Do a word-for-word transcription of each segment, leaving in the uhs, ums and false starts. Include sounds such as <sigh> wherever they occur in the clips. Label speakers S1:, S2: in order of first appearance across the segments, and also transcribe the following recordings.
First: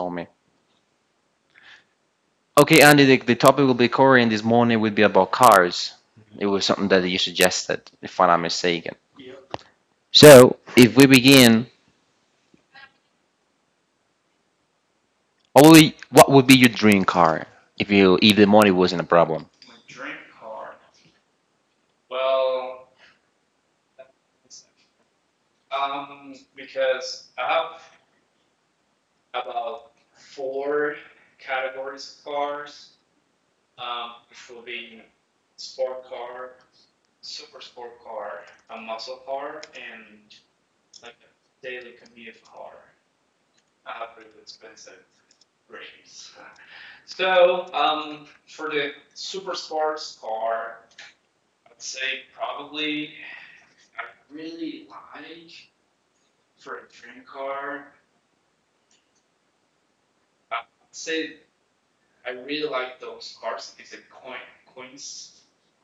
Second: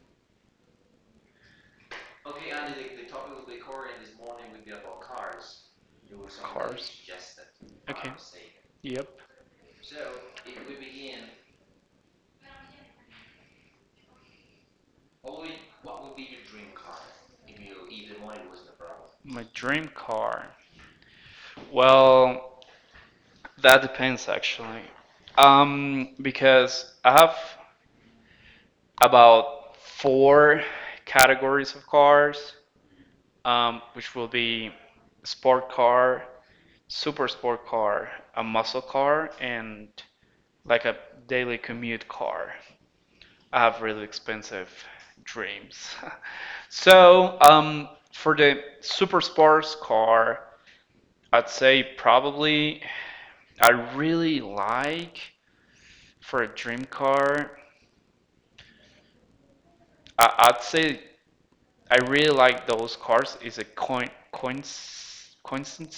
S1: on me. Okay, Andy. The, the topic will be Korean this morning will be about cars. It was something
S2: Cars.
S1: that you suggested,
S2: Okay.
S1: if I'm not mistaken.
S2: Yep.
S1: So, if we begin, what would be, what would be your dream car if you if the money wasn't a
S2: My
S1: problem?
S2: dream car. Well, that depends actually. Um, because I have about four categories of cars, um, which will be sport car, super sport car, a muscle car, and like a daily commute car. I have really expensive dreams. <laughs> So, um, for the super sports car, I'd say probably I really like for a dream car. I, I'd say I really like those cars. Is a coin coins coincidence,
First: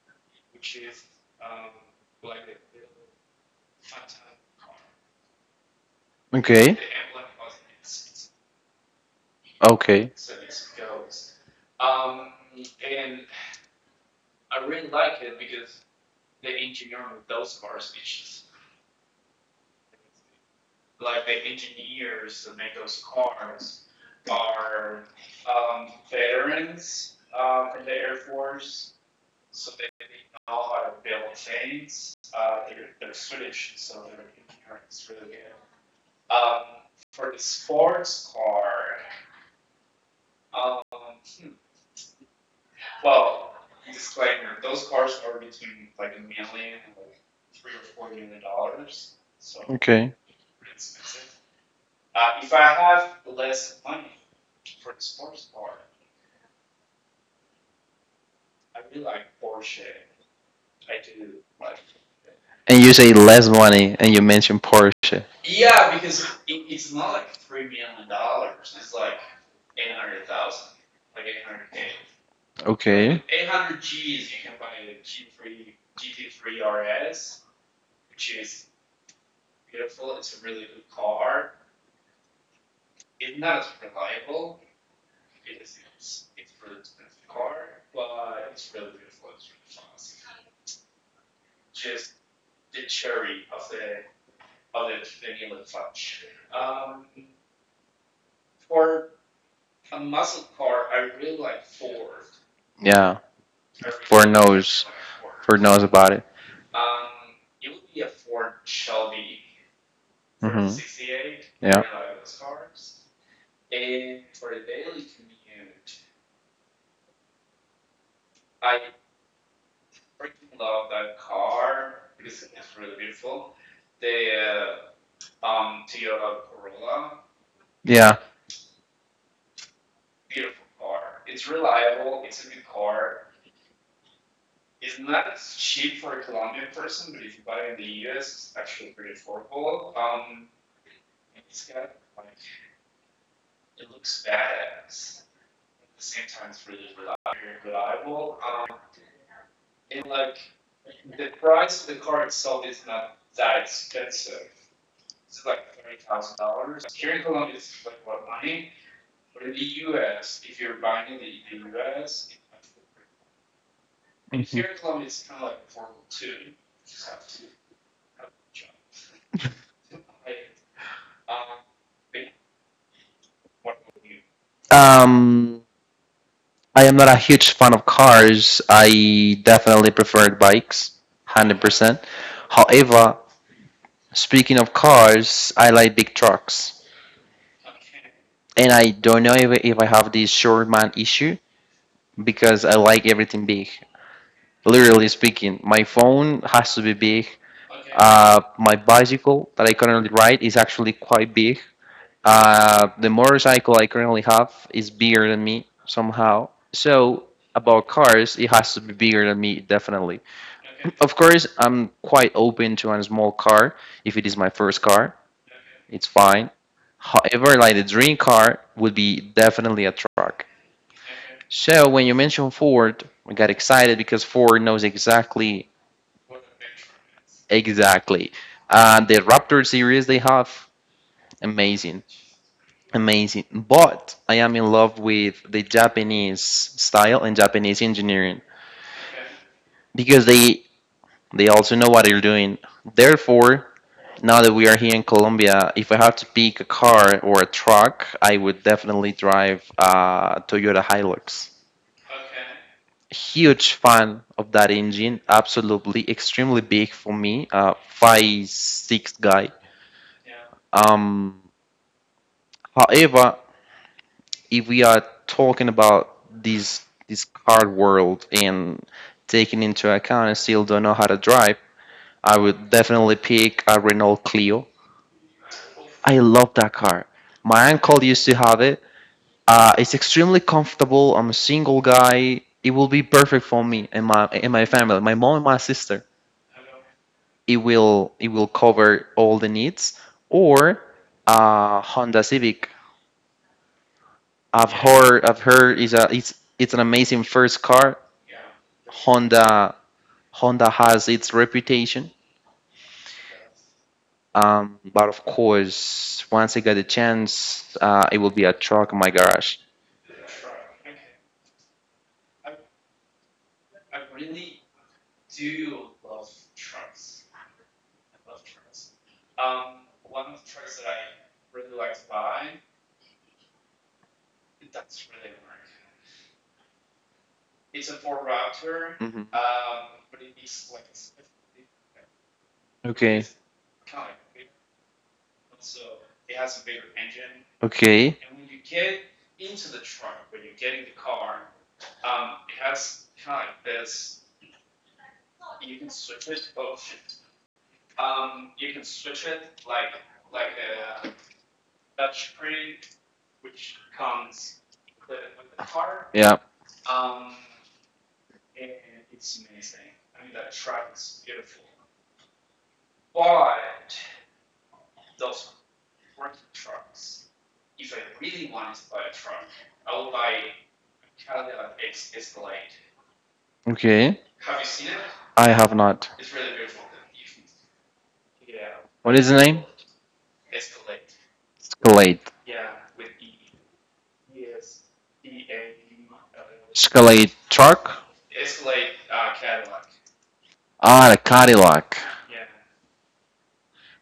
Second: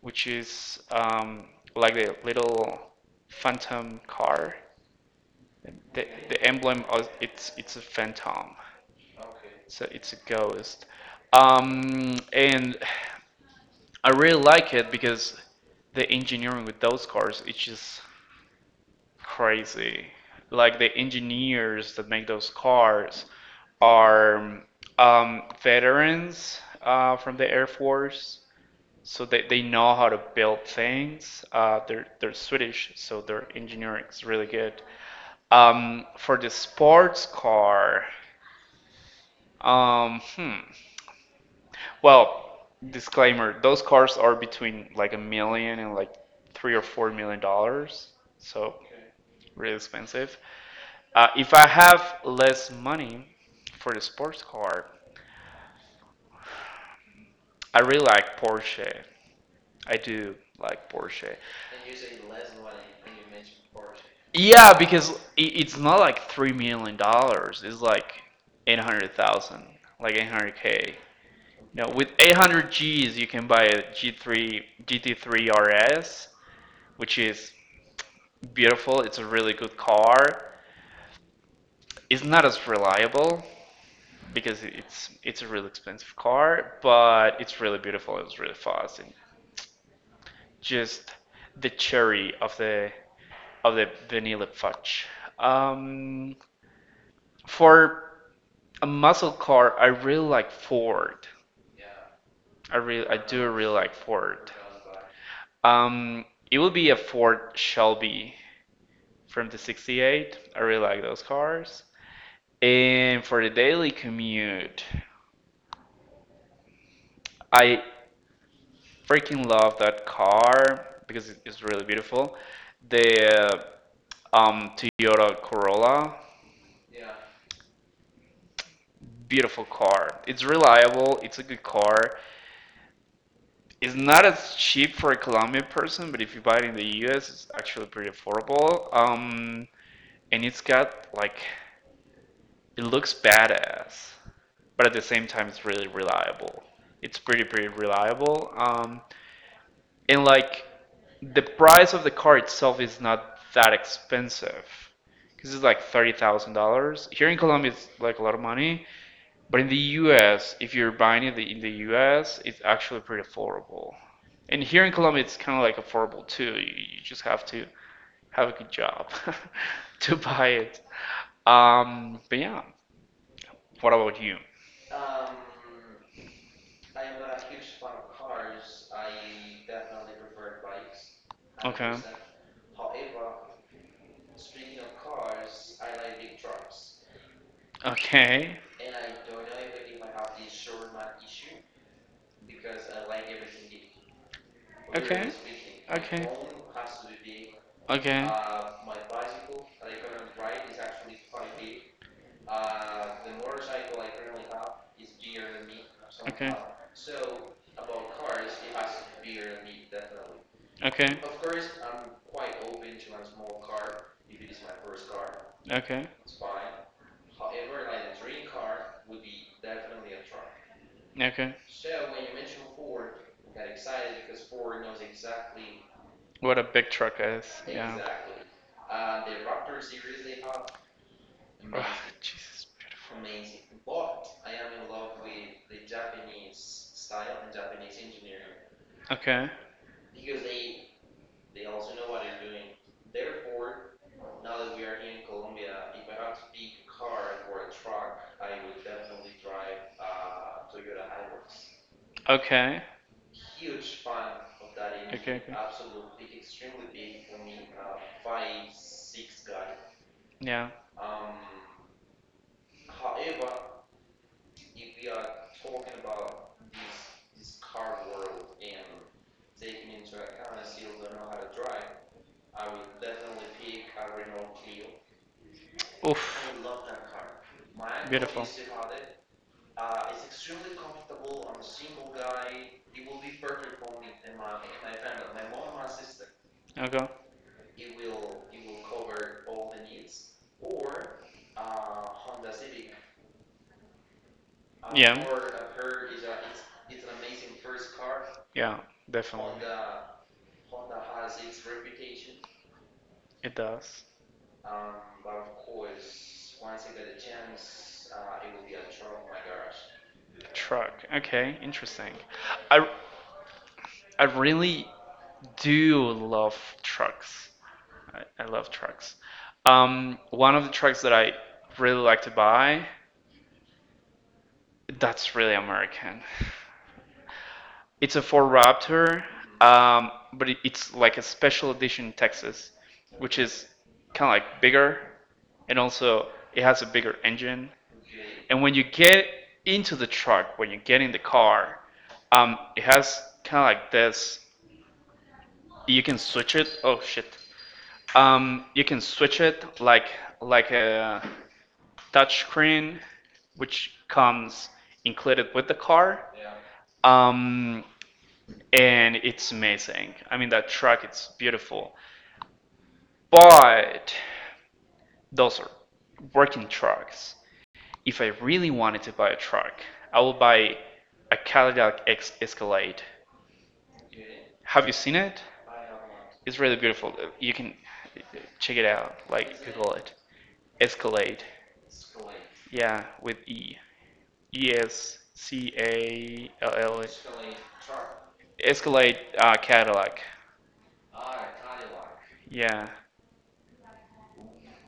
S2: which is um, like the little phantom car. The, the
S1: Okay.
S2: emblem of it's it's a phantom. So it's
S1: Okay.
S2: a ghost. Um, and I really like it because the engineering with those cars it's just crazy. Like the engineers that make those cars are um, veterans uh, from the Air Force, so they, they know how to build things. Uh, they're they're Swedish, so their engineering is really good. Um, for the sports car, um, hmm. Well, disclaimer, those cars are between like a million and like three or four million dollars, so really
S1: Okay.
S2: expensive. Uh, if I have less money for the sports car, I really like Porsche. I do like Porsche.
S1: And you say less money, and you mention
S2: Yeah, because
S1: Porsche.
S2: it's not like three million dollars. It's like eight hundred thousand, like eight hundred k. No, with eight hundred Gs,
S1: Okay.
S2: you can buy a G three G T three R S, which is beautiful. It's a really good car. It's not as reliable because it's it's a really expensive car, but it's really beautiful. It's really fast and just the cherry of the of the vanilla fudge. Um, for a muscle car, I really like Ford. I really
S1: Yeah.
S2: I do really like
S1: For
S2: Ford.
S1: knows, for knows about it.
S2: Um, it will be a Ford Shelby from the sixty-eight. I
S1: Mhm.
S2: really like those
S1: Yeah.
S2: cars. And for the daily commute, I freaking love that car because it's really beautiful. The uh, um, Toyota Corolla,
S1: Yeah.
S2: beautiful car. It's reliable. It's a good car. It's not as cheap for a Colombian person, but if you buy it in the U S, it's actually pretty affordable. Um, and it's got like it looks badass, but at the same time, it's really reliable. It's pretty pretty reliable. Um, and like the price of the car itself is not that expensive because it's like thirty thousand dollars here in Colombia. It's like a lot of money, but in the U S, if you're buying it in the U S, it's actually pretty affordable. And here in Colombia, it's kind of like affordable too. You just have to have a good job <laughs> to buy it. Um, but yeah, what about you?
S1: Um, I am not a huge fan of cars. I definitely prefer bikes, one hundred percent.
S2: Okay,
S1: However, speaking of cars, I like big trucks.
S2: okay.
S1: And I don't know if, if I have this short man issue because I like everything big. Literally speaking, my phone has to be big.
S2: Okay.
S1: Uh, my bicycle that I currently ride is actually quite big. Uh, the motorcycle I currently have is bigger than me somehow. So about cars, it has to be bigger than me definitely. Of course, I'm quite open to a small car if it is my first car. It's fine. However, like the dream car would be definitely a truck.
S2: Okay.
S1: So when you mentioned Ford, I got excited because Ford knows exactly,
S2: What a big truck is.
S1: exactly. Uh, the Raptor series they have, amazing.
S2: Jesus. Beautiful.
S1: Amazing. But I am in love with the Japanese style and Japanese engineering
S2: Okay.
S1: because they they also know what they're doing. Therefore, now that we are here in Colombia, if I have to pick a car or a truck, I would definitely drive a Toyota Hilux.
S2: Okay.
S1: Huge fan of that engine, absolutely extremely big for me, uh, five six guy.
S2: Yeah.
S1: Um, however, if we are talking about this this car world and taking into account I still don't know how to drive, I would definitely pick a Renault Clio. I love
S2: Oof.
S1: that car. My uncle used to
S2: Beautiful.
S1: have it. Uh, it's extremely comfortable. I'm a single guy. It will be perfect for me and my and my family, my mom and my sister.
S2: Okay.
S1: It will it will cover all the needs. Or uh, Honda Civic. I've heard
S2: Yeah.
S1: I've heard is a it's it's an amazing first car.
S2: Yeah, definitely.
S1: Honda Honda has its reputation,
S2: It does.
S1: um, but of course, once I get the chance, uh, it will be a truck in my garage.
S2: Truck. Okay, interesting. I I really do love trucks. I, I love trucks. Um, one of the trucks that I really like to buy, that's really American. <laughs> It's a Ford Raptor,
S1: Hmm.
S2: um, but it, it's like a special edition Texas,
S1: Okay.
S2: which is kind of like bigger, and also it has a bigger engine.
S1: Okay.
S2: And when you get into the truck, when you get in the car, um, it has kind of like this. You can switch it. Oh shit. Um, you can switch it like like a touchscreen, which comes included with the car.
S1: Yeah.
S2: Um, and it's amazing. I mean, that truck it's beautiful. But those are working trucks. If I really wanted to buy a truck, I will buy a Cadillac Escalade.
S1: Okay.
S2: Have you seen it?
S1: I have not.
S2: It's really beautiful. You can check it
S1: What
S2: out.
S1: is the name?
S2: Like Google it. Escalade.
S1: Escalade.
S2: Yeah, with E. E S C A L L
S1: Escalade truck.
S2: A. Escalade uh, Cadillac.
S1: Ah, the Cadillac.
S2: Yeah.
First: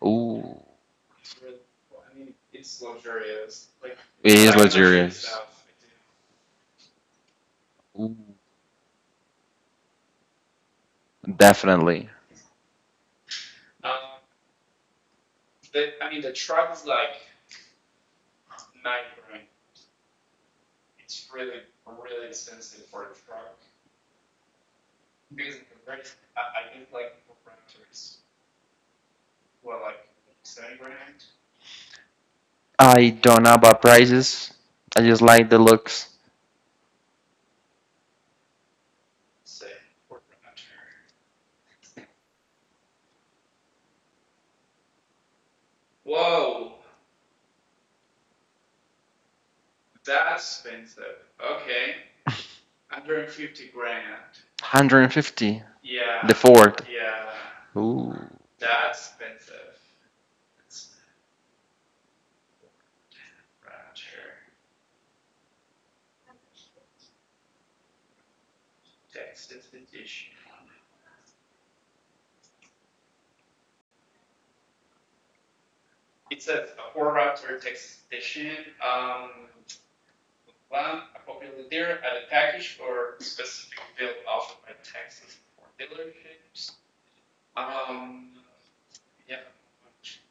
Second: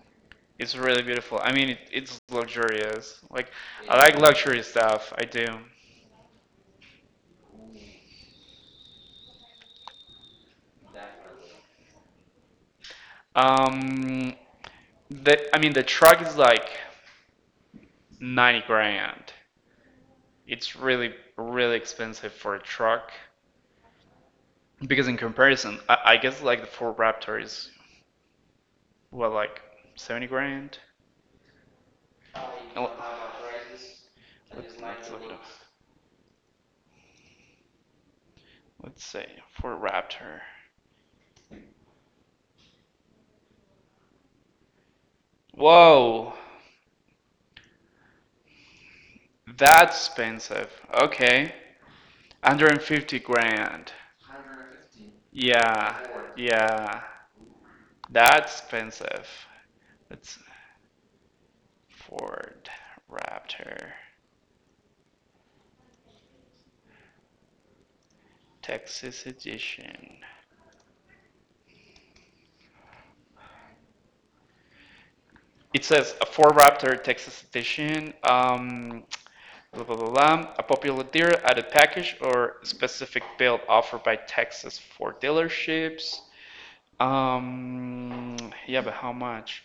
S1: Ooh,
S2: It's really beautiful. I mean, it, it's luxurious. Like, I like
S1: it
S2: luxury
S1: is
S2: stuff. I
S1: luxurious.
S2: do.
S1: Ooh, definitely.
S2: Um, the I mean, the truck is like ninety grand. It's really, really expensive for a truck because in comparison, I, I guess like the Ford Raptor is well, like seventy grand. And let-
S1: I don't know about
S2: us
S1: prices. I just
S2: let's
S1: like
S2: look
S1: the
S2: it up.
S1: looks.
S2: Let's see. Ford Raptor. Whoa, that's expensive. Okay, one hundred fifty grand.
S1: one hundred fifty, the
S2: Yeah,
S1: Ford.
S2: yeah.
S1: Ooh.
S2: That's expensive. It's Ford Raptor Texas Edition. It says a Ford Raptor Texas Edition. Um, blah, blah, blah, blah. A popular dealer added package or specific build offered by Texas Ford dealerships. Um, yeah, but how much?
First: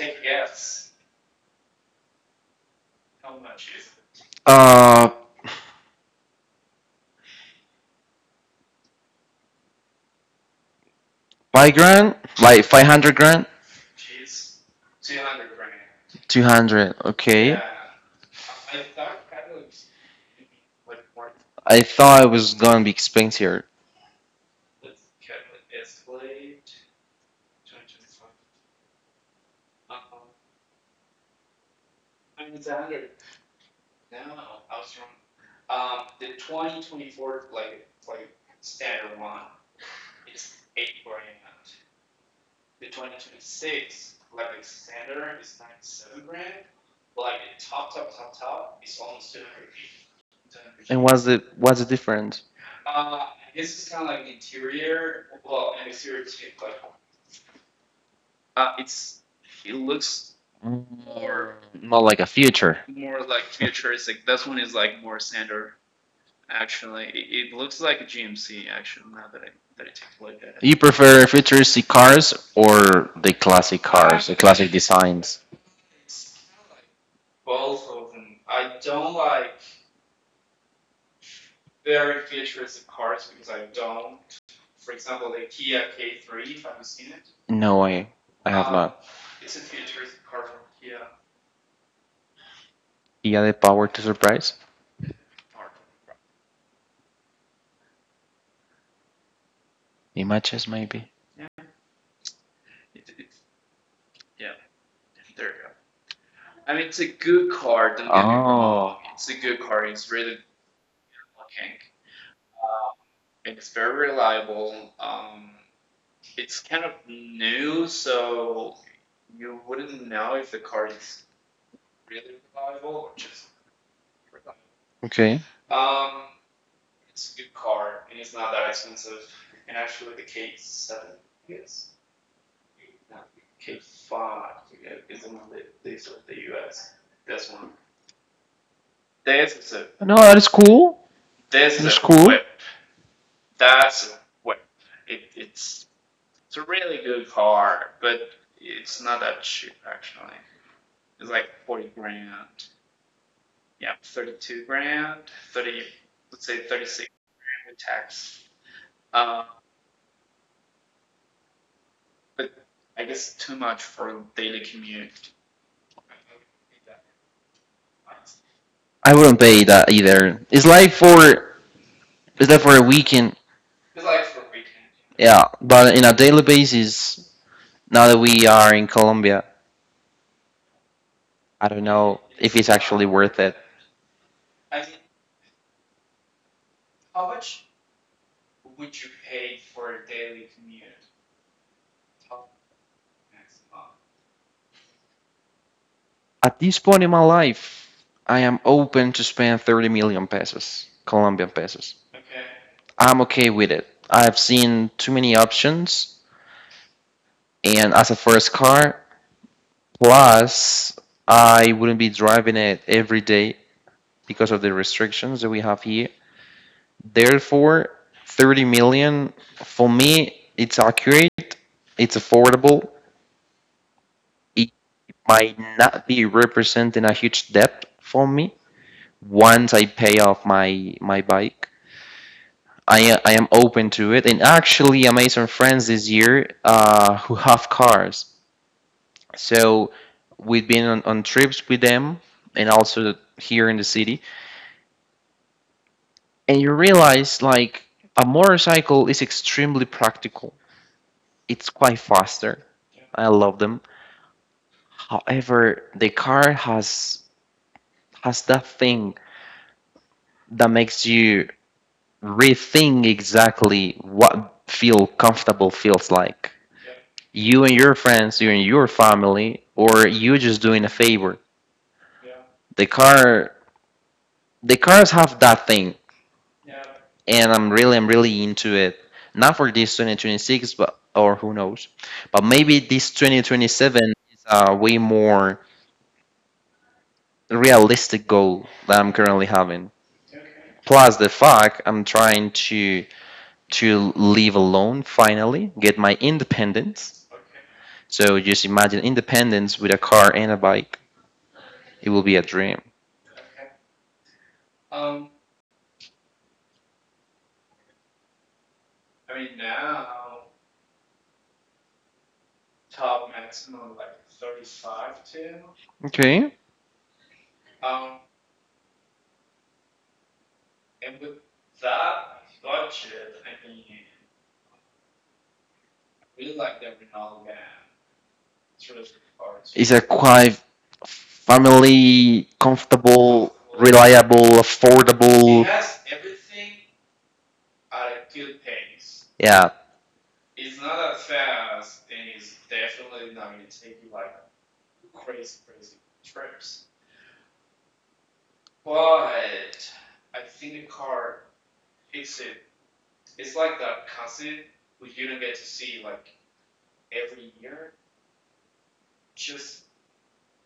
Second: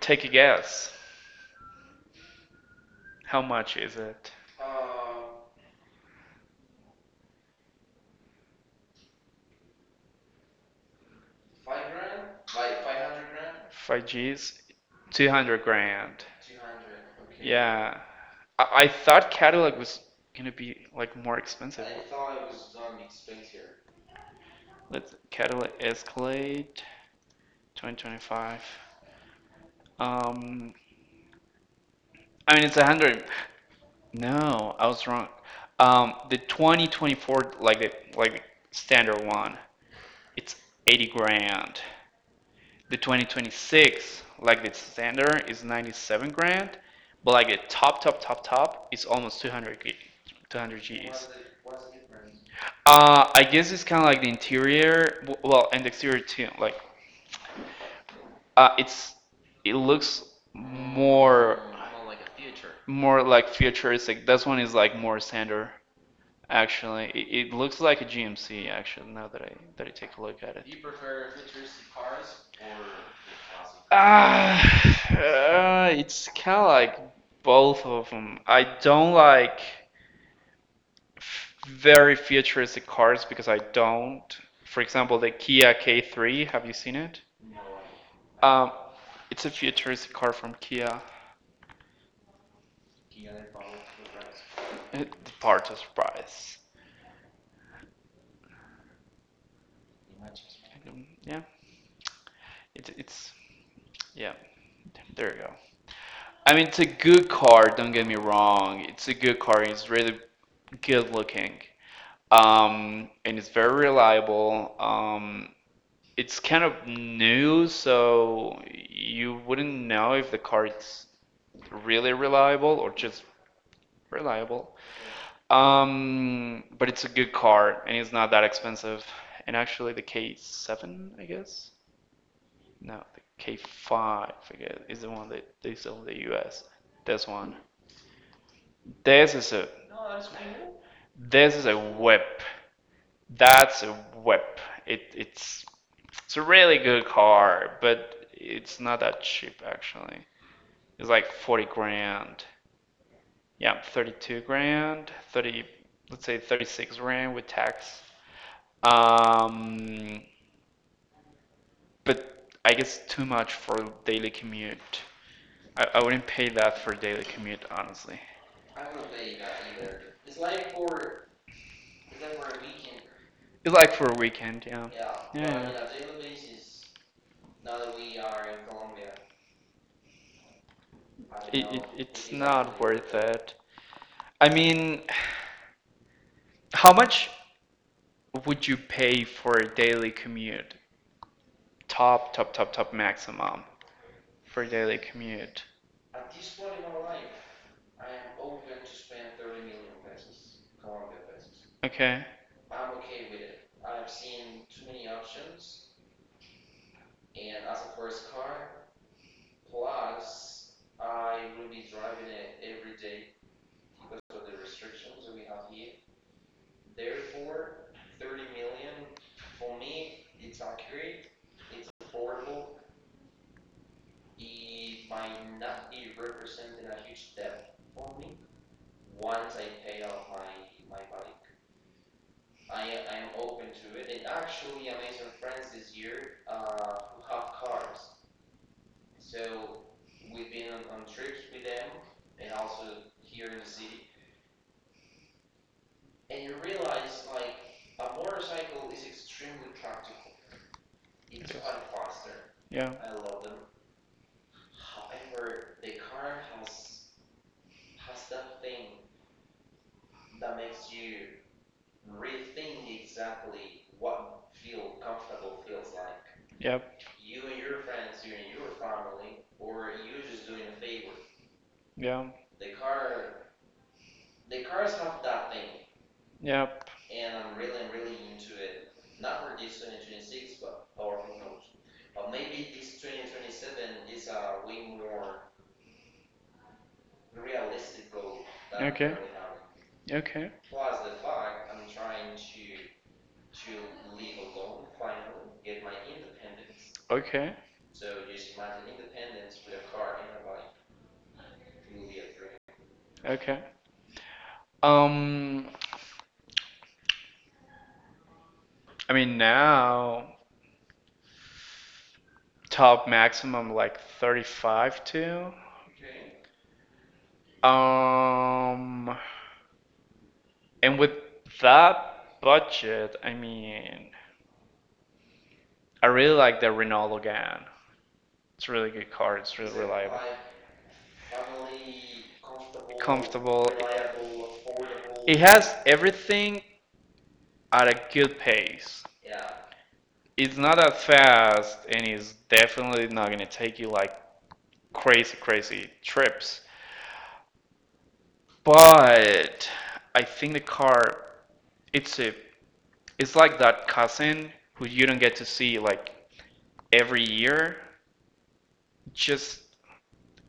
S2: Take a guess. How much is it?
S1: Uh, five grand, like five hundred grand,
S2: five Gs, two hundred grand.
S1: two hundred. Okay.
S2: Yeah. I, I thought Cadillac was gonna be like more
S1: I
S2: expensive.
S1: thought it was gonna be expensive.
S2: Let's Cadillac Escalade twenty twenty-five. Um, I mean it's one hundred. No, I was wrong. Um, the twenty twenty-four like the like the standard one, it's eighty grand. The twenty twenty-six like the standard is ninety-seven grand, but like the top, top, top, top is almost two hundred g
S1: And
S2: two hundred
S1: what's the
S2: gs.
S1: what's the difference?
S2: uh I guess it's kind of like the interior, well, and the exterior too, like, uh it's it looks
S1: More.
S2: more
S1: Not like a future.
S2: more like futuristic. This one is like more standard. Actually, it, it looks like a G M C. Actually, now that I that I take a
S1: You
S2: look at it.
S1: prefer futuristic cars or the classic cars, the classic
S2: Ah,
S1: designs?
S2: uh, uh, it's kind of like both of them. I don't like f- very futuristic cars because I don't. For example, the Kia K three. Have you seen it?
S1: No way. I have
S2: Um,
S1: not.
S2: it's a futuristic car from Kia.
S1: Yeah, the power to surprise.
S2: It, the part of surprise.
S1: Images maybe.
S2: Um, Yeah, it's it's yeah. There you go. I mean, it's a good car. Don't get me
S1: Oh,
S2: wrong. It's a good car. It's really good looking. Um, and it's very reliable. Um, it's kind of new, so you wouldn't know if the car is really reliable or just reliable.
S1: okay.
S2: Um, but it's a good car, and it's not that expensive. And actually, the K seven, I guess? No, the K five, I guess, is the one that they sell in the U S. This one. This is a
S1: No, that is cool. That
S2: This
S1: is
S2: is
S1: It's
S2: a
S1: cool. Web.
S2: whip. That's a whip. It, it's it's a really good car, but it's not that cheap actually. It's like forty grand. Yeah, thirty-two grand, thirty, let's say thirty-six grand with tax. Um, but I guess too much for daily commute. I, I wouldn't pay that for daily commute, honestly.
S1: I wouldn't pay that either. It's like for it's like for a weekend,
S2: It's like for a weekend, yeah.
S1: yeah.
S2: Yeah,
S1: But in a
S2: yeah.
S1: daily basis, now that we are in Colombia, I don't know
S2: It,
S1: if it's
S2: it's
S1: actually
S2: not
S1: worth it.
S2: worth it. I mean, how much would you pay for a daily commute? Top, top, top, top maximum for a daily commute.
S1: At this point in my life, I am open to spend thirty million pesos, Colombian pesos.
S2: Okay.
S1: I'm okay with it. I've seen too many options, and as a first car, plus, I wouldn't be driving it every day because of the restrictions that we have here. Therefore, thirty million for me, it's accurate, it's affordable, it might not be representing a huge debt for me once I pay off my my bike. I, I am open to it, and actually, I made some friends this year uh, who have cars. So we've been on, on trips with them, and also here in the city, and you realize like a motorcycle is extremely practical. It's quite faster. I
S2: Yeah.
S1: love them. However, the car has has that thing that makes you rethink exactly what feel comfortable feels like.
S2: Yep.
S1: You and your friends, you and your family, or you just doing a favor.
S2: Yeah.
S1: The car the cars have that thing,
S2: Yep.
S1: and I'm really I'm really into it. Not for this twenty twenty-six, but or who knows, but maybe this twenty twenty-seven is a way more realistic goal that I'm currently
S2: Okay.
S1: having.
S2: Okay.
S1: Plus the fact I'm trying to to live alone finally, get my independence.
S2: Okay.
S1: So just imagine independence with a car and a bike. It will be a dream.
S2: Okay. Um, I mean now, top maximum like thirty-five to.
S1: Okay.
S2: Um, and with that budget, I mean, I really like the Renault Logan. It's a really good car. It's
S1: It's
S2: really
S1: a
S2: reliable.
S1: quite family comfortable, reliable,
S2: It
S1: affordable.
S2: has everything at a good pace.
S1: Yeah,
S2: It's not that fast, and it's definitely not gonna take you like crazy, crazy trips. But I think the car, it's a, it's like that cousin who you don't get to see like every year. Just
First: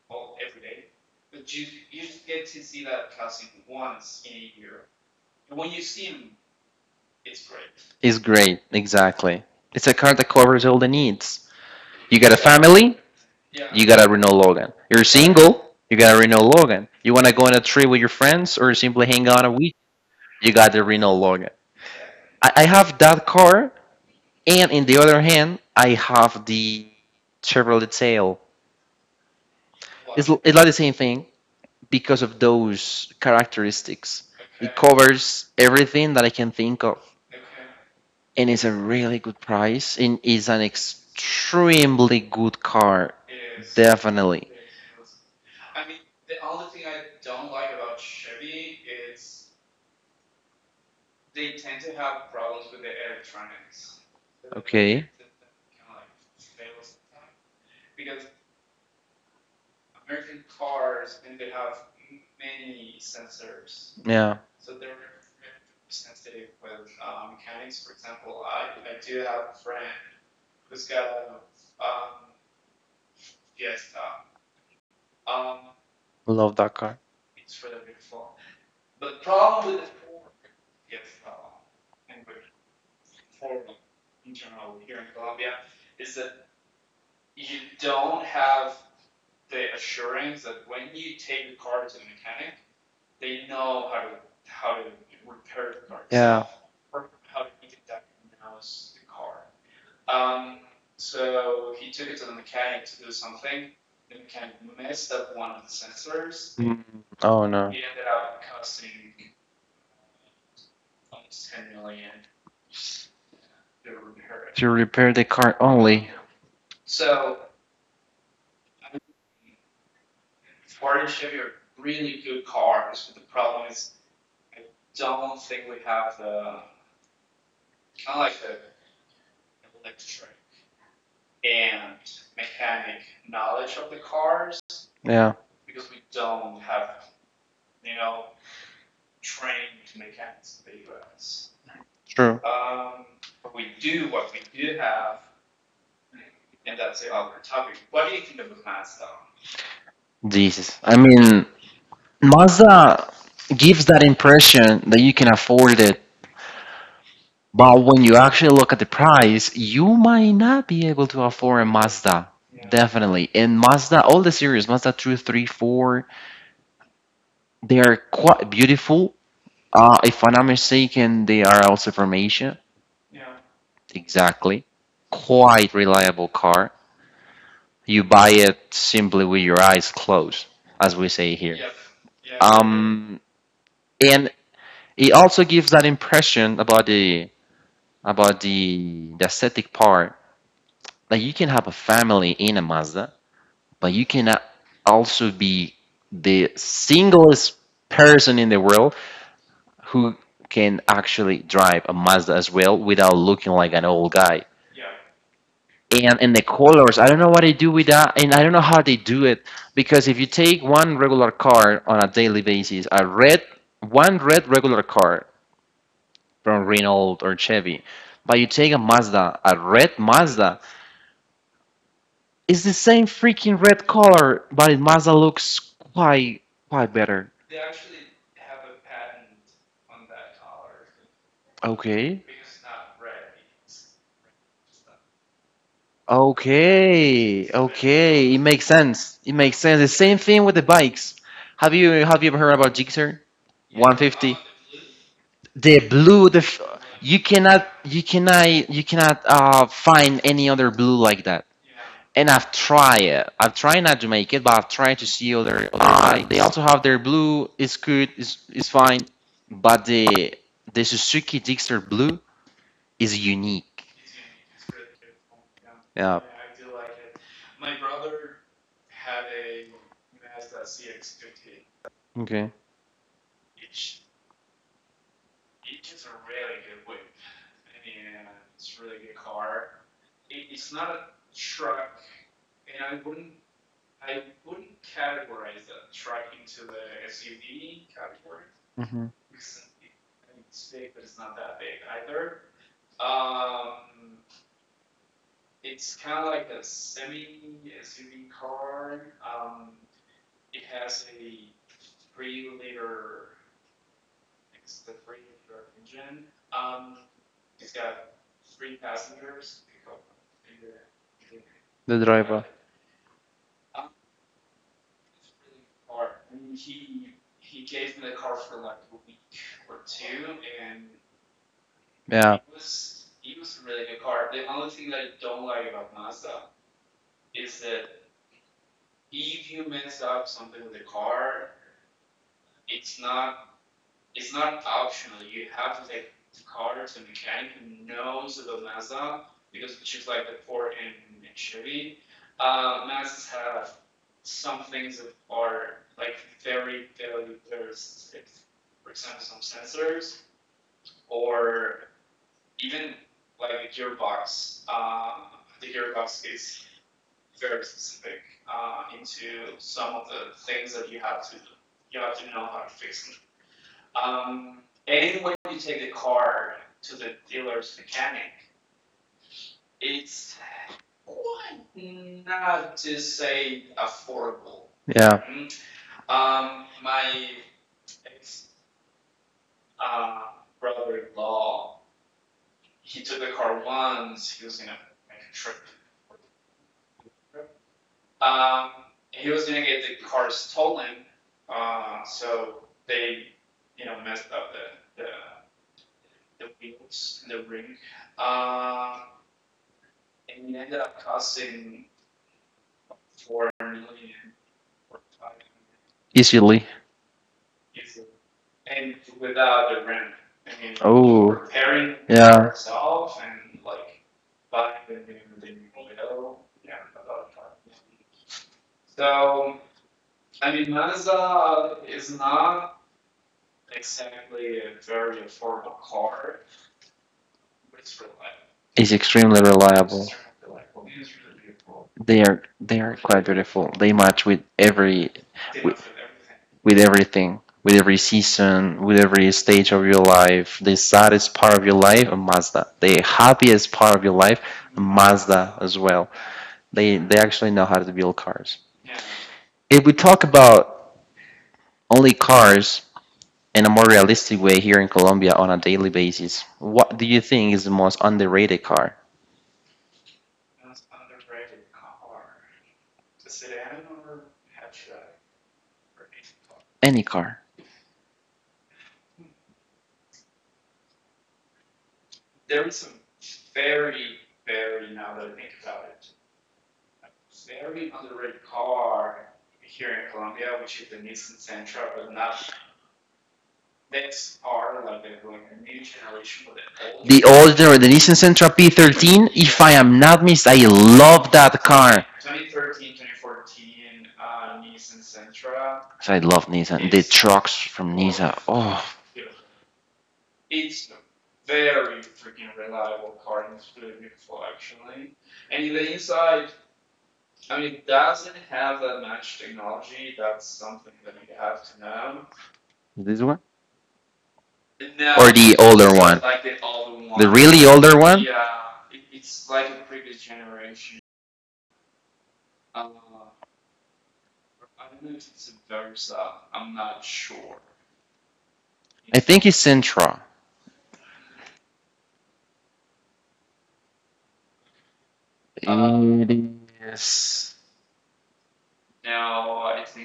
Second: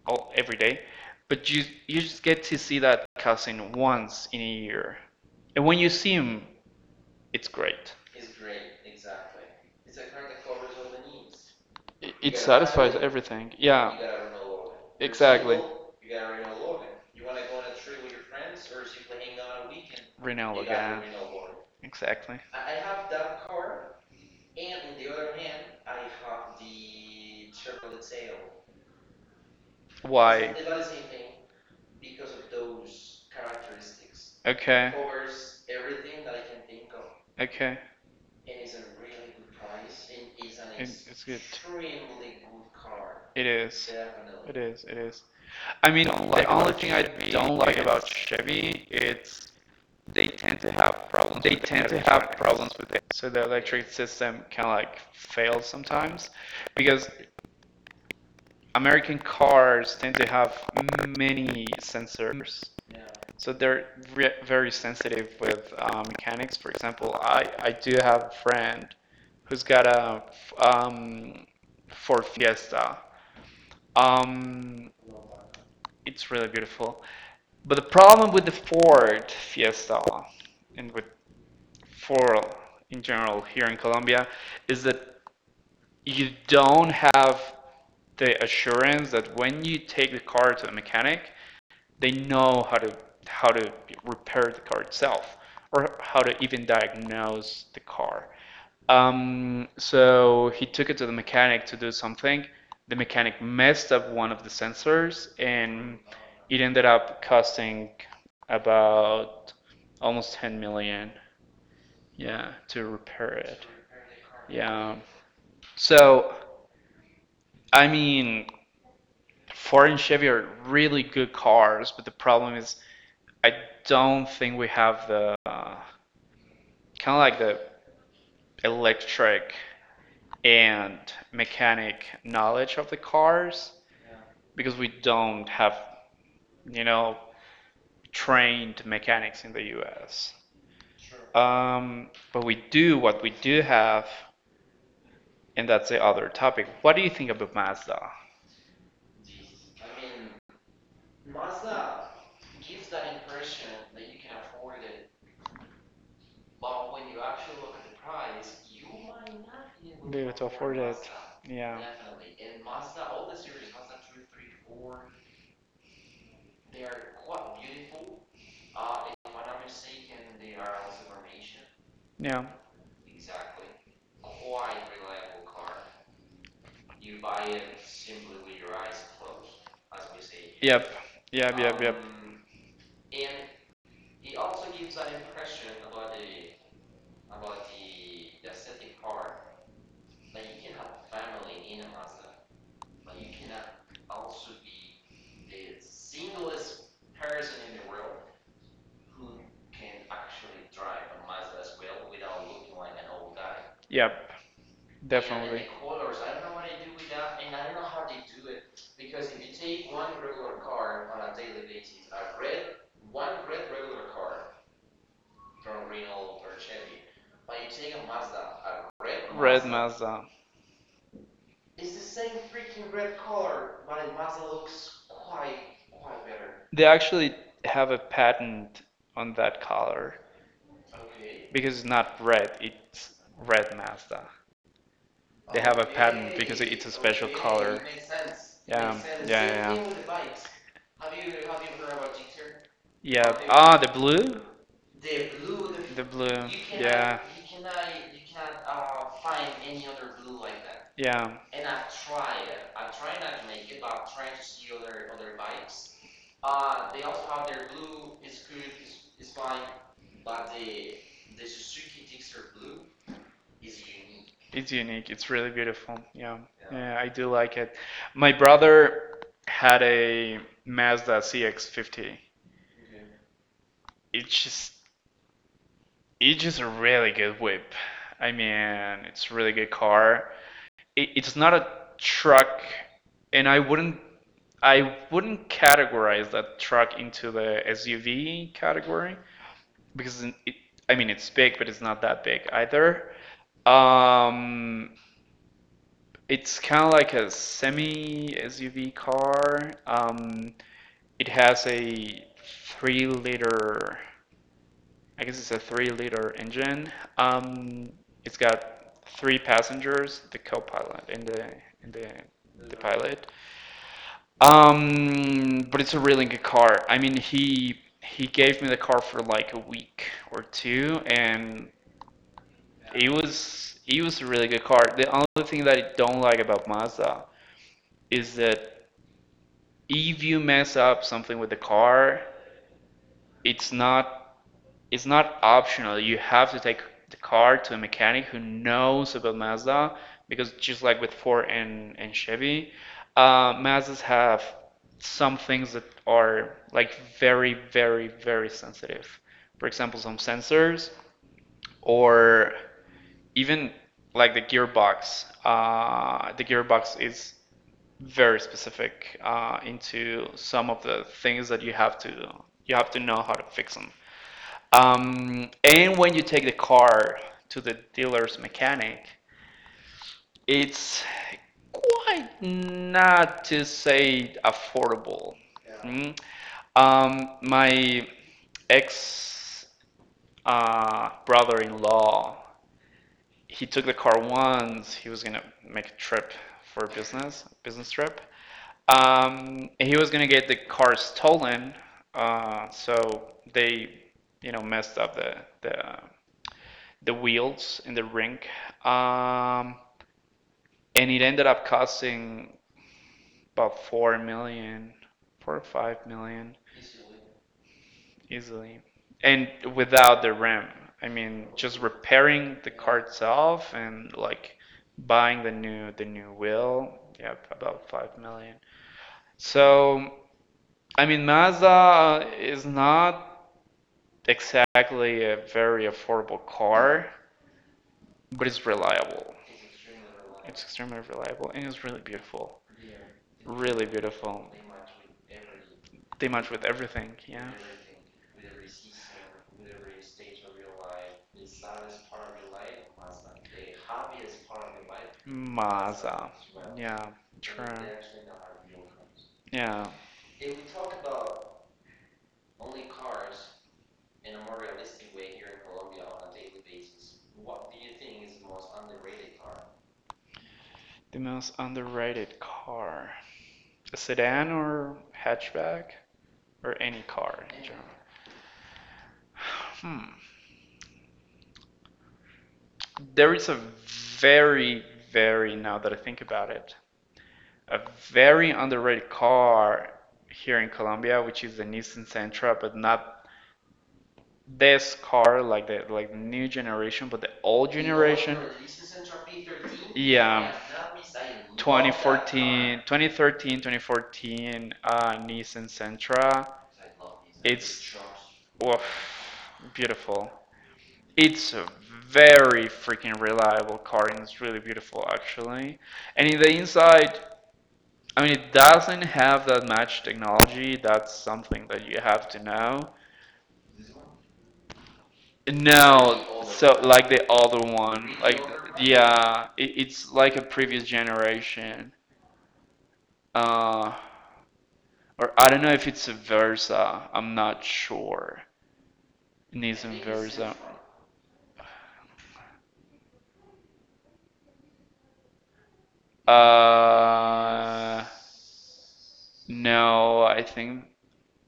S2: all every day, but you you just get to see that cousin once in a year, and when you see him, it's great.
S1: it's great. Exactly. It's a car that covers all the needs.
S2: It,
S1: You
S2: it
S1: got a
S2: satisfies
S1: family,
S2: everything.
S1: you
S2: Yeah,
S1: got a Renault Logan. You're
S2: exactly.
S1: single, you got a Renault Logan. You want to go on a trip with your friends or simply hang out a week, you
S2: Rinaldo.
S1: got the Renault Logan.
S2: Exactly.
S1: I, I have that car, and in the other hand, I have the Chevrolet Tail. It's, l-
S2: Why?
S1: it's like the
S2: Not.
S1: same thing, because of those characteristics. It
S2: Okay.
S1: covers
S2: It.
S1: everything that I can think of,
S2: Okay.
S1: and it's a really good price, and it's an
S2: It- it's good.
S1: extremely good car,
S2: It is.
S1: definitely.
S2: It is. It is. I mean, the like only thing I don't like about Chevy it's they tend to have problems. They tend to have problems with it. So the electric system can like
S1: Okay.
S2: fail sometimes because American cars tend to have many sensors. So they're re-
S1: Yeah,
S2: very sensitive with uh, mechanics. For example, I, I do have a friend who's got a um, Ford Fiesta. Um, it's really
S1: love that car.
S2: beautiful. But the problem with the Ford Fiesta and with Ford in general here in Colombia is that you don't have the assurance that when you take the car to a mechanic, they know how to how to repair the car itself or how to
S1: Yeah.
S2: even diagnose the car. Um, so he took it to the mechanic to do something. The mechanic messed up one of the sensors, and it
S1: Mm.
S2: ended up
S1: Oh no.
S2: costing about almost ten million. Yeah, to repair it.
S1: To
S2: Yeah.
S1: repair the car only.
S2: So I mean, Ford and Chevy are really good cars, but the problem is I don't think we have the uh, kind of like the electric and mechanic knowledge of the cars because we
S1: Yeah.
S2: don't have you know trained mechanics in the U S. Um,
S1: True.
S2: but we do what we do have, and that's the other topic. What do you think about Mazda?
S1: Jesus. I mean, Mazda gives that impression that you can afford it, but when you actually look at the price, you
S2: Be
S1: might
S2: able to
S1: not be
S2: afford
S1: able to
S2: it.
S1: afford a
S2: Yeah,
S1: Mazda. Yeah.
S2: in
S1: Definitely. And
S2: two,
S1: Mazda, all the series,
S2: three,
S1: Mazda two,
S2: four.
S1: three, four, they are quite beautiful. Uh, if I'm not mistaken, they are also from Asia.
S2: Yeah.
S1: Exactly. Quite reliable car. You buy it simply with your eyes closed, as we
S2: Yep,
S1: say here.
S2: yep,
S1: Um, and it also gives that impression about the about the the aesthetic part. Like you can have a family in a Mazda, but you cannot also be the singlest person in the world who can actually drive a Mazda as well without looking like an old guy.
S2: yep. And
S1: And and the colors, I don't know what they do with that, and I don't know how they do it, because if you take one regular car on a daily basis, a red one red regular car from Renault or Chevy, but you take a Mazda, a
S2: Mazda.
S1: red
S2: Mazda.
S1: Mazda, it's the same freaking red color, but it Mazda looks quite quite
S2: They
S1: better.
S2: actually have a patent on that color because it's
S1: Okay.
S2: not red, it's red Mazda.
S1: Okay. Okay. It makes sense. It makes sense. The same thing with the bikes. Have you have you ever heard about Gixxer?
S2: Yeah. The
S1: one fifty.
S2: blue?
S1: The
S2: The
S1: blue. The
S2: blue.
S1: f- you cannot you cannot you cannot uh, find any other blue like that.
S2: Yeah.
S1: And I've tried it. I've tried not to make it, but I've tried to see other other bike. They also have their blue. It's good. It's it's fine. But the the Suzuki Dixter Blue is unique.
S2: It's unique. It's really beautiful.
S1: Yeah.
S2: Yeah. Yeah, yeah, I do like it. My brother had a Mazda C X fifty.
S1: Okay.
S2: It's just it's just a really good whip. I mean, it's a really good car. It, it's not a truck, and I wouldn't I wouldn't categorize that truck into the S U V
S1: Hmm.
S2: category because it, I mean it's big, but it's not that big either. Um, It's kind of like a semi S U V car. Um, it has a three liter, I guess it's a three liter engine. Um, it's got three passengers, the co-pilot, and the
S1: The
S2: and the
S1: driver.
S2: the pilot. Um, but it's a really good car. I mean, he he gave me the car for like a week or two, and
S1: It. Yeah. It.
S2: it was it was a really good car. The only thing that I don't like about Mazda is that if you mess up something with the car, it's not it's not optional. You have to take the car to a mechanic who knows about Mazda because, just like with Ford and, and Chevy, uh, Mazdas have some things that are like very, very, very sensitive. For example, some sensors, or even like the gearbox. Uh, the gearbox is very specific uh, into some of the things that you have to you have to know how to fix them. Um, and when you take the car to the dealer's mechanic, it's quite, not to say,
S1: Yeah.
S2: affordable. Mm. Um, my ex uh, brother-in-law, he took the car once. He was gonna make a trip for a business business trip. Um, he was gonna get the car stolen, uh, so they, you know, messed up the the the wheels in the rink. Um, and it ended up costing about four million, four or five
S1: Easily.
S2: million easily, and without the rim. I
S1: Oh.
S2: mean, just
S1: Yeah.
S2: repairing the
S1: For
S2: car itself and like buying the new the new wheel, yeah, about five million. So, I mean, Mazda is not exactly a very affordable car, but it's
S1: is extremely
S2: reliable.
S1: reliable.
S2: Extremely reliable, and it's really
S1: They are
S2: beautiful.
S1: they are quite beautiful. They
S2: Really
S1: match with
S2: beautiful.
S1: every with,
S2: They
S1: with
S2: everything,
S1: everything, with every season, with every stage of your life. The saddest part of your life, a Mazda. The happiest part of your life, a Mazda as well. They they
S2: yeah,
S1: actually know how to build cars. If we
S2: yeah.
S1: talk about only cars in a more realistic way here in Colombia on a daily basis, what do you think is the most underrated car?
S2: The most underrated car. A sedan or hatchback? Or
S1: Any
S2: any
S1: car.
S2: car in general. Hmm. There is a very, very, now that I think about it, a very underrated car here in Colombia, which is the Nissan Sentra, but not this car like the like the new generation,
S1: The
S2: but the
S1: old
S2: old
S1: the Nissan
S2: generation.
S1: Sentra P thirteen. If I am not missed,
S2: Yeah.
S1: I love that car.
S2: twenty fourteen, twenty thirteen, twenty fourteen, uh, Nissan
S1: 'Cause I
S2: Sentra.
S1: love Nissan. Yes. The trucks
S2: It's,
S1: from Nissan.
S2: oof,
S1: Oh,
S2: beautiful. It's a very freaking reliable car, and it's really beautiful actually. And in the inside, I mean, it doesn't have that much technology. That's something that you have to know.
S1: this one or the
S2: No,
S1: older
S2: so
S1: one,
S2: like the other
S1: the
S2: one,
S1: really
S2: like,
S1: older one.
S2: yeah, it, it's like a previous generation. Uh, or I don't know if it's a Versa. I'm not sure. Nissan
S1: I
S2: Versa.
S1: think it's Sentra. Uh, It
S2: Uh,
S1: is
S2: no, I think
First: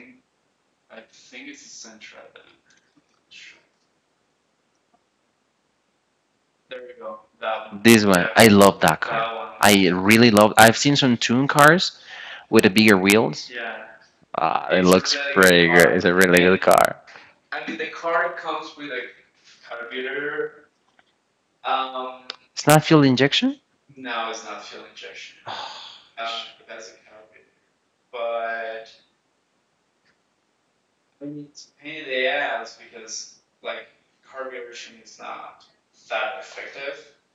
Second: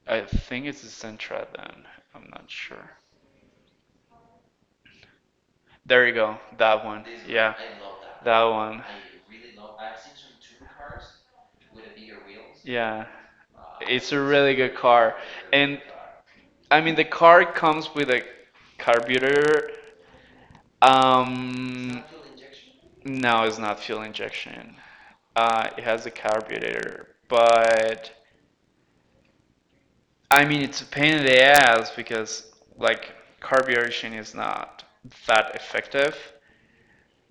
S2: I think it's the Sentra then. I'm not sure. There you go. That one. Yeah. One,
S1: this
S2: that
S1: one. I
S2: one. I
S1: love that car.
S2: that.
S1: I really love. I've seen some tune cars, with the
S2: Yeah,
S1: bigger wheels.
S2: it's a really good
S1: Ah,
S2: car. And
S1: a really good
S2: I mean, the
S1: car.
S2: car comes with a carburetor. It's Um, it's
S1: It's not fuel
S2: no, it's
S1: injection.
S2: not fuel injection.
S1: Uh,
S2: Uh, it has a carburetor, but I mean, it's a pain in the ass because like carburation is not that effective.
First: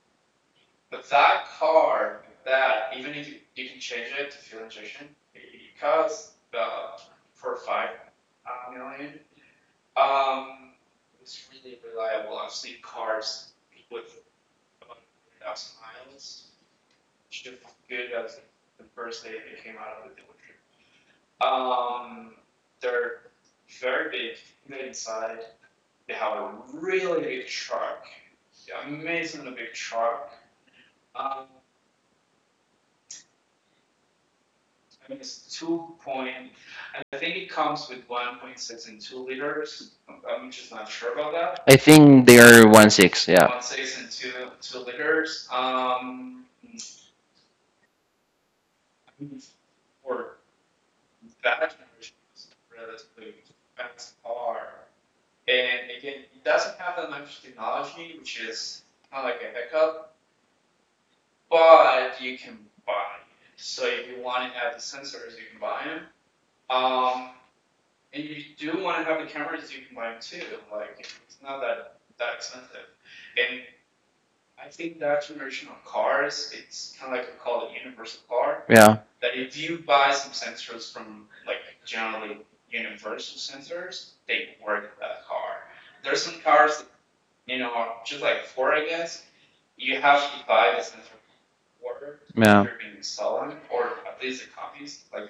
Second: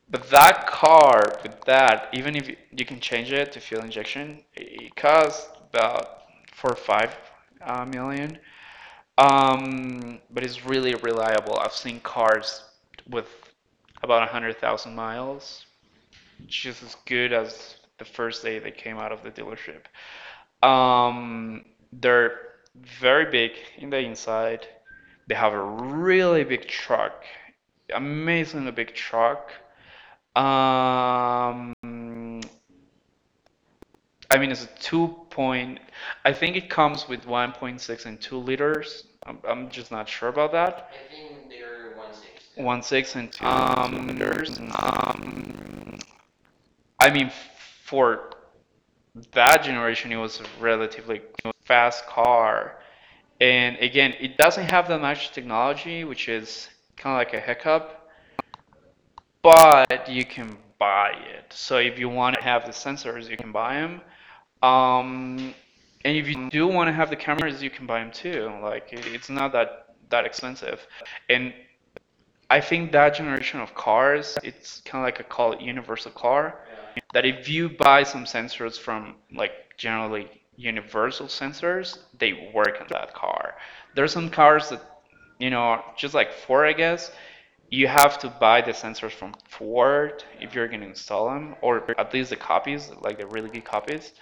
S2: But that car with that, even if you- can change it to fuel injection, it it costs about four or five uh, million. Um, but it's really reliable. I've seen cars with about a hundred thousand miles, just as good as the first day they came out of the dealership. Um, they're very big in the inside. They have a really big truck, amazingly big truck. Um, I mean, it's a two point. I think it comes with one point six and two liters. I'm, I'm just not sure about that.
S1: I think they are one six.
S2: One six and two, um, two liters. Um, I mean, for that generation, it was a relatively fast car. And again, it doesn't have that much technology, which is kind of like a hiccup, but you can buy it. So if you want to have the sensors, you can buy them. Um, and if you do want to have the cameras, you can buy them too. Like it's not that that expensive. And I think that generation of cars, it's kind of like a, call it, universal car, that if you buy
S1: Yeah,
S2: some sensors from like generally universal sensors, they work on that car. There's some cars that, you know, just like Ford, I guess, you have to buy the sensors from Ford if you're going to install them, or at least the copies, like the really good copies.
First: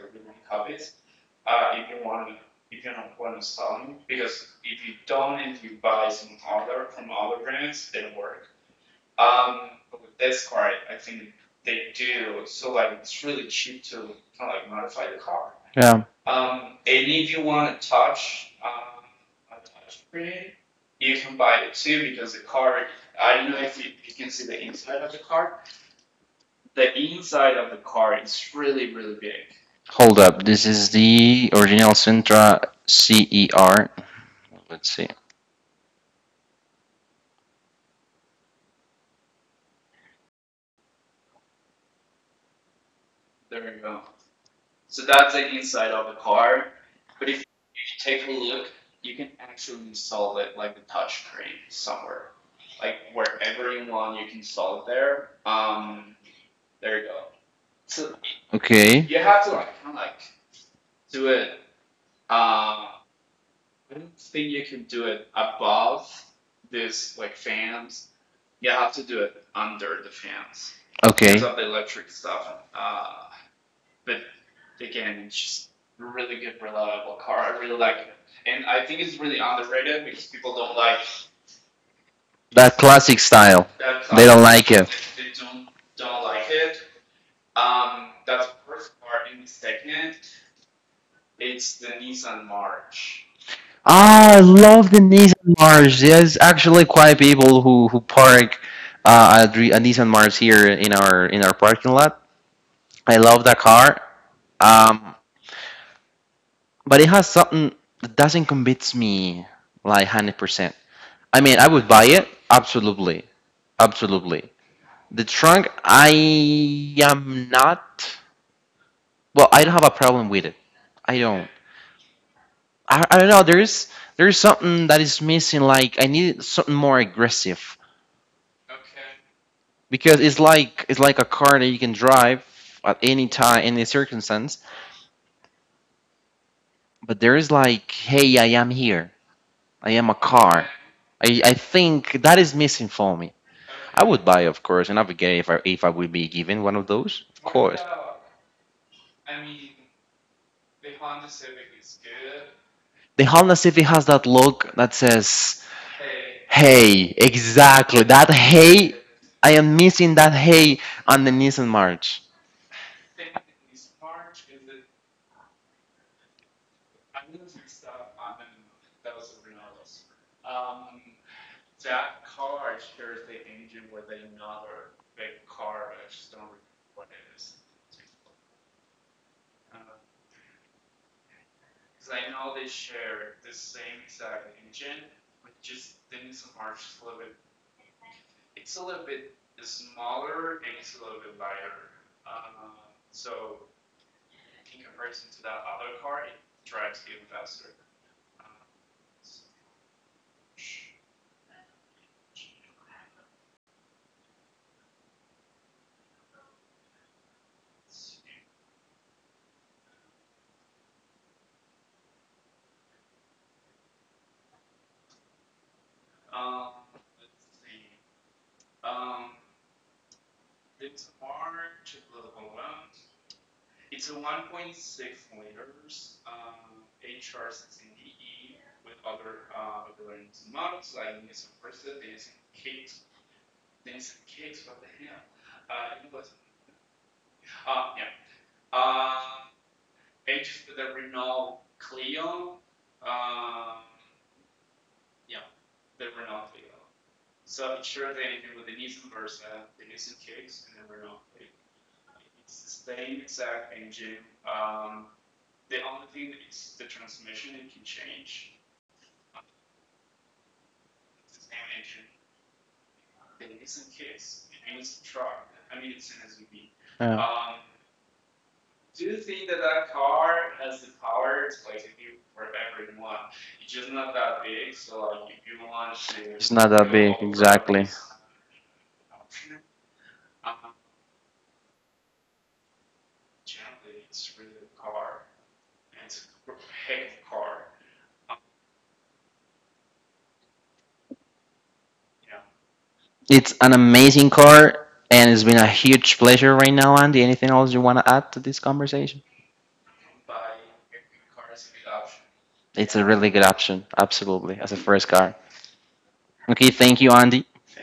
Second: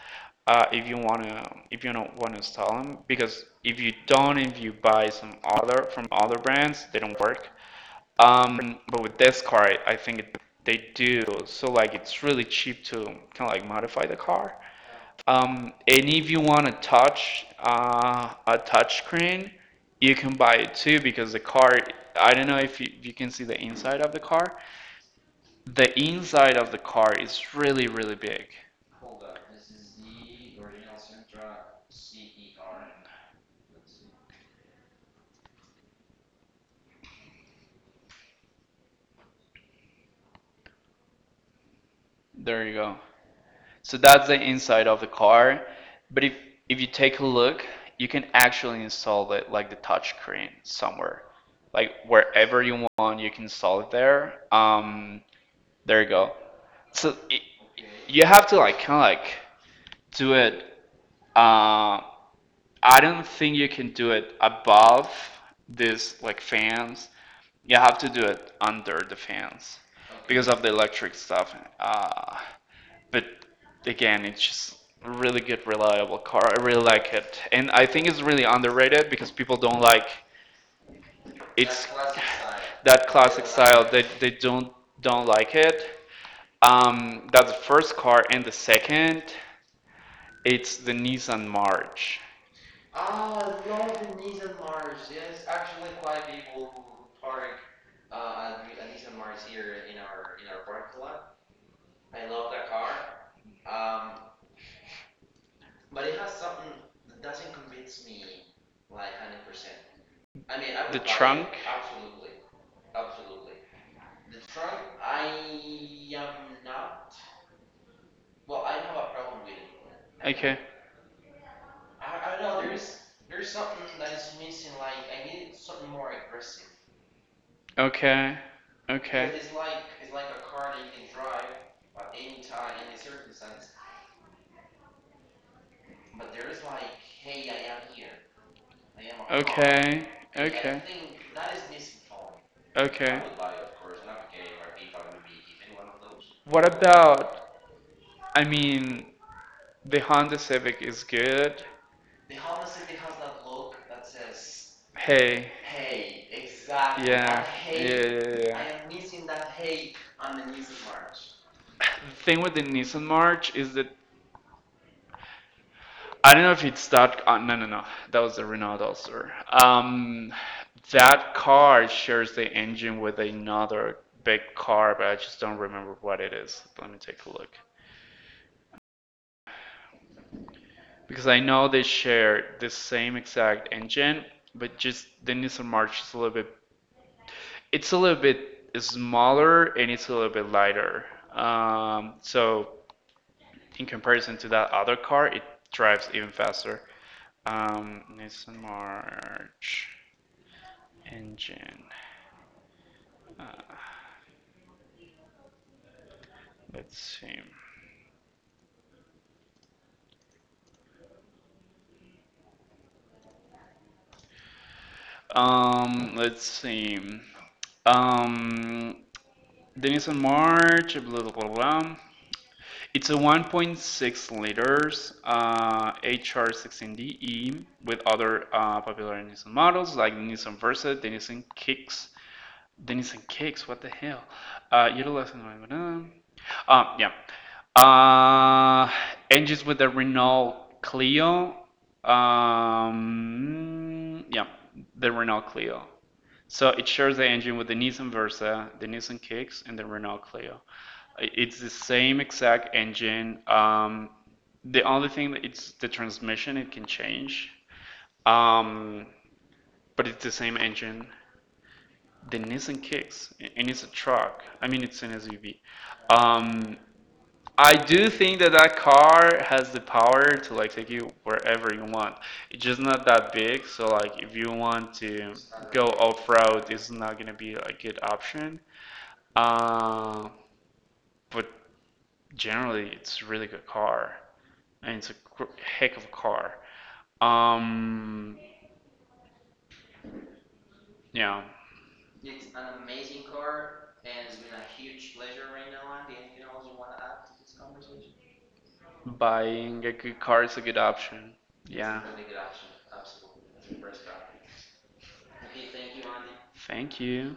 S2: Uh, if you wanna, if you don't wanna install them, because if you don't, if you buy some other from other brands, they don't work. Um, but with this car, I think it, they do. So like it's really cheap to kind of like modify the car. Um,
S1: yeah.
S2: and if you want a touch uh, a touch screen, you can buy it too, because the car, I don't know if you, if you can see the inside of the car. The inside of the car is really, really big.
S1: Hold up, this is the original Sentra C E R. Let's see.
S2: There you go. So that's the inside of the car. But if if you take a look, you can actually install it like the touch screen somewhere, like wherever you want, you can install it there. Um, there you go. So it, you have to like
S1: Okay,
S2: kind of like do it. Uh, I don't think you can do it above this like fans. You have to do it under the fans because of the
S1: okay.
S2: electric stuff. Uh, but again, it's just a really good, reliable car. I really like it, and I think it's really underrated because people don't like, it's
S1: That classic
S2: that
S1: style.
S2: classic style.
S1: They
S2: They
S1: don't
S2: they
S1: like it.
S2: don't
S1: They
S2: don't
S1: don't.
S2: like it. Um, that's the first car, and the second, it's the Nissan March.
S1: Ah, I love the Nissan Mars. There's actually quite people who who park uh, a, dri- a Nissan Mars here in our in our parking lot. I love that car, um, but it has something that doesn't convince me like hundred percent.
S2: The
S1: I mean, I would
S2: trunk?
S1: buy it absolutely, absolutely. The trunk, I am not. Well, I don't have a problem with it.
S2: Okay,
S1: I don't. I, I don't know. There's there's something that is missing. Like I need something more aggressive
S2: okay, okay.
S1: because it's like it's like a car that you can drive at any time, any circumstance. But there is like, hey, I am here. I am a
S2: Okay.
S1: car.
S2: Okay.
S1: I, I think that is missing for me.
S2: Okay.
S1: I would buy, of course, and I would get it if I if I would be given one of
S2: What
S1: those. Of course.
S2: about? I mean, the Honda Civic is good.
S1: The Honda Civic has that look that says,
S2: Hey.
S1: "Hey,
S2: Yeah. Yeah.
S1: exactly that.
S2: Yeah.
S1: Hey,
S2: Yeah.
S1: I am
S2: I.
S1: missing that. Hey, on the Nissan March."
S2: The thing with the Nissan March is that I don't know if it's that. Uh, no, no, no. That was the Renault Duster. Um, that car shares the engine with another big car, but I just don't remember what it is. Let me take a look, because I know they share the same exact engine, but just the Nissan March is a little bit. It's a little bit smaller, and it's a little bit lighter. Um, so in comparison to that other car, it drives even faster. Um, Nissan March engine. Let's see. Um, let's see. Um, Denison March, blah, blah, blah, blah. It's a one point six liters, uh, H R one six D E, with other uh, popular Denison models like Denison Versa, Denison Kicks, Denison Kicks, what the hell? Uh, utilizing, um, yeah. Uh, engines with the Renault Clio. Um, yeah, the Renault Clio. So it shares the engine with the Nissan Versa, the Nissan Kicks, and the Renault Clio. It's the same exact engine. Um, the only thing that it's the transmission it can change, um, but it's the same engine. The Nissan Kicks, and it's a truck. I mean, it's an S U V. Um,
S1: Yeah.
S2: I do think that that car has the power to like take you wherever you want. It's just not that big, so like if you want to go
S1: It's not that
S2: off-road,
S1: big,
S2: it's not gonna
S1: exactly.
S2: be a good option. Uh, but generally, it's a really good car, and it's a heck of a car. Um, yeah,
S1: It's an amazing car, and it's been a huge pleasure right now, Andy. Anything else you want to add to this conversation?
S2: buying a good car is a good option. Yeah,
S1: It's a really good option, absolutely, as a first car. Okay, thank you, Andy.
S2: thank you.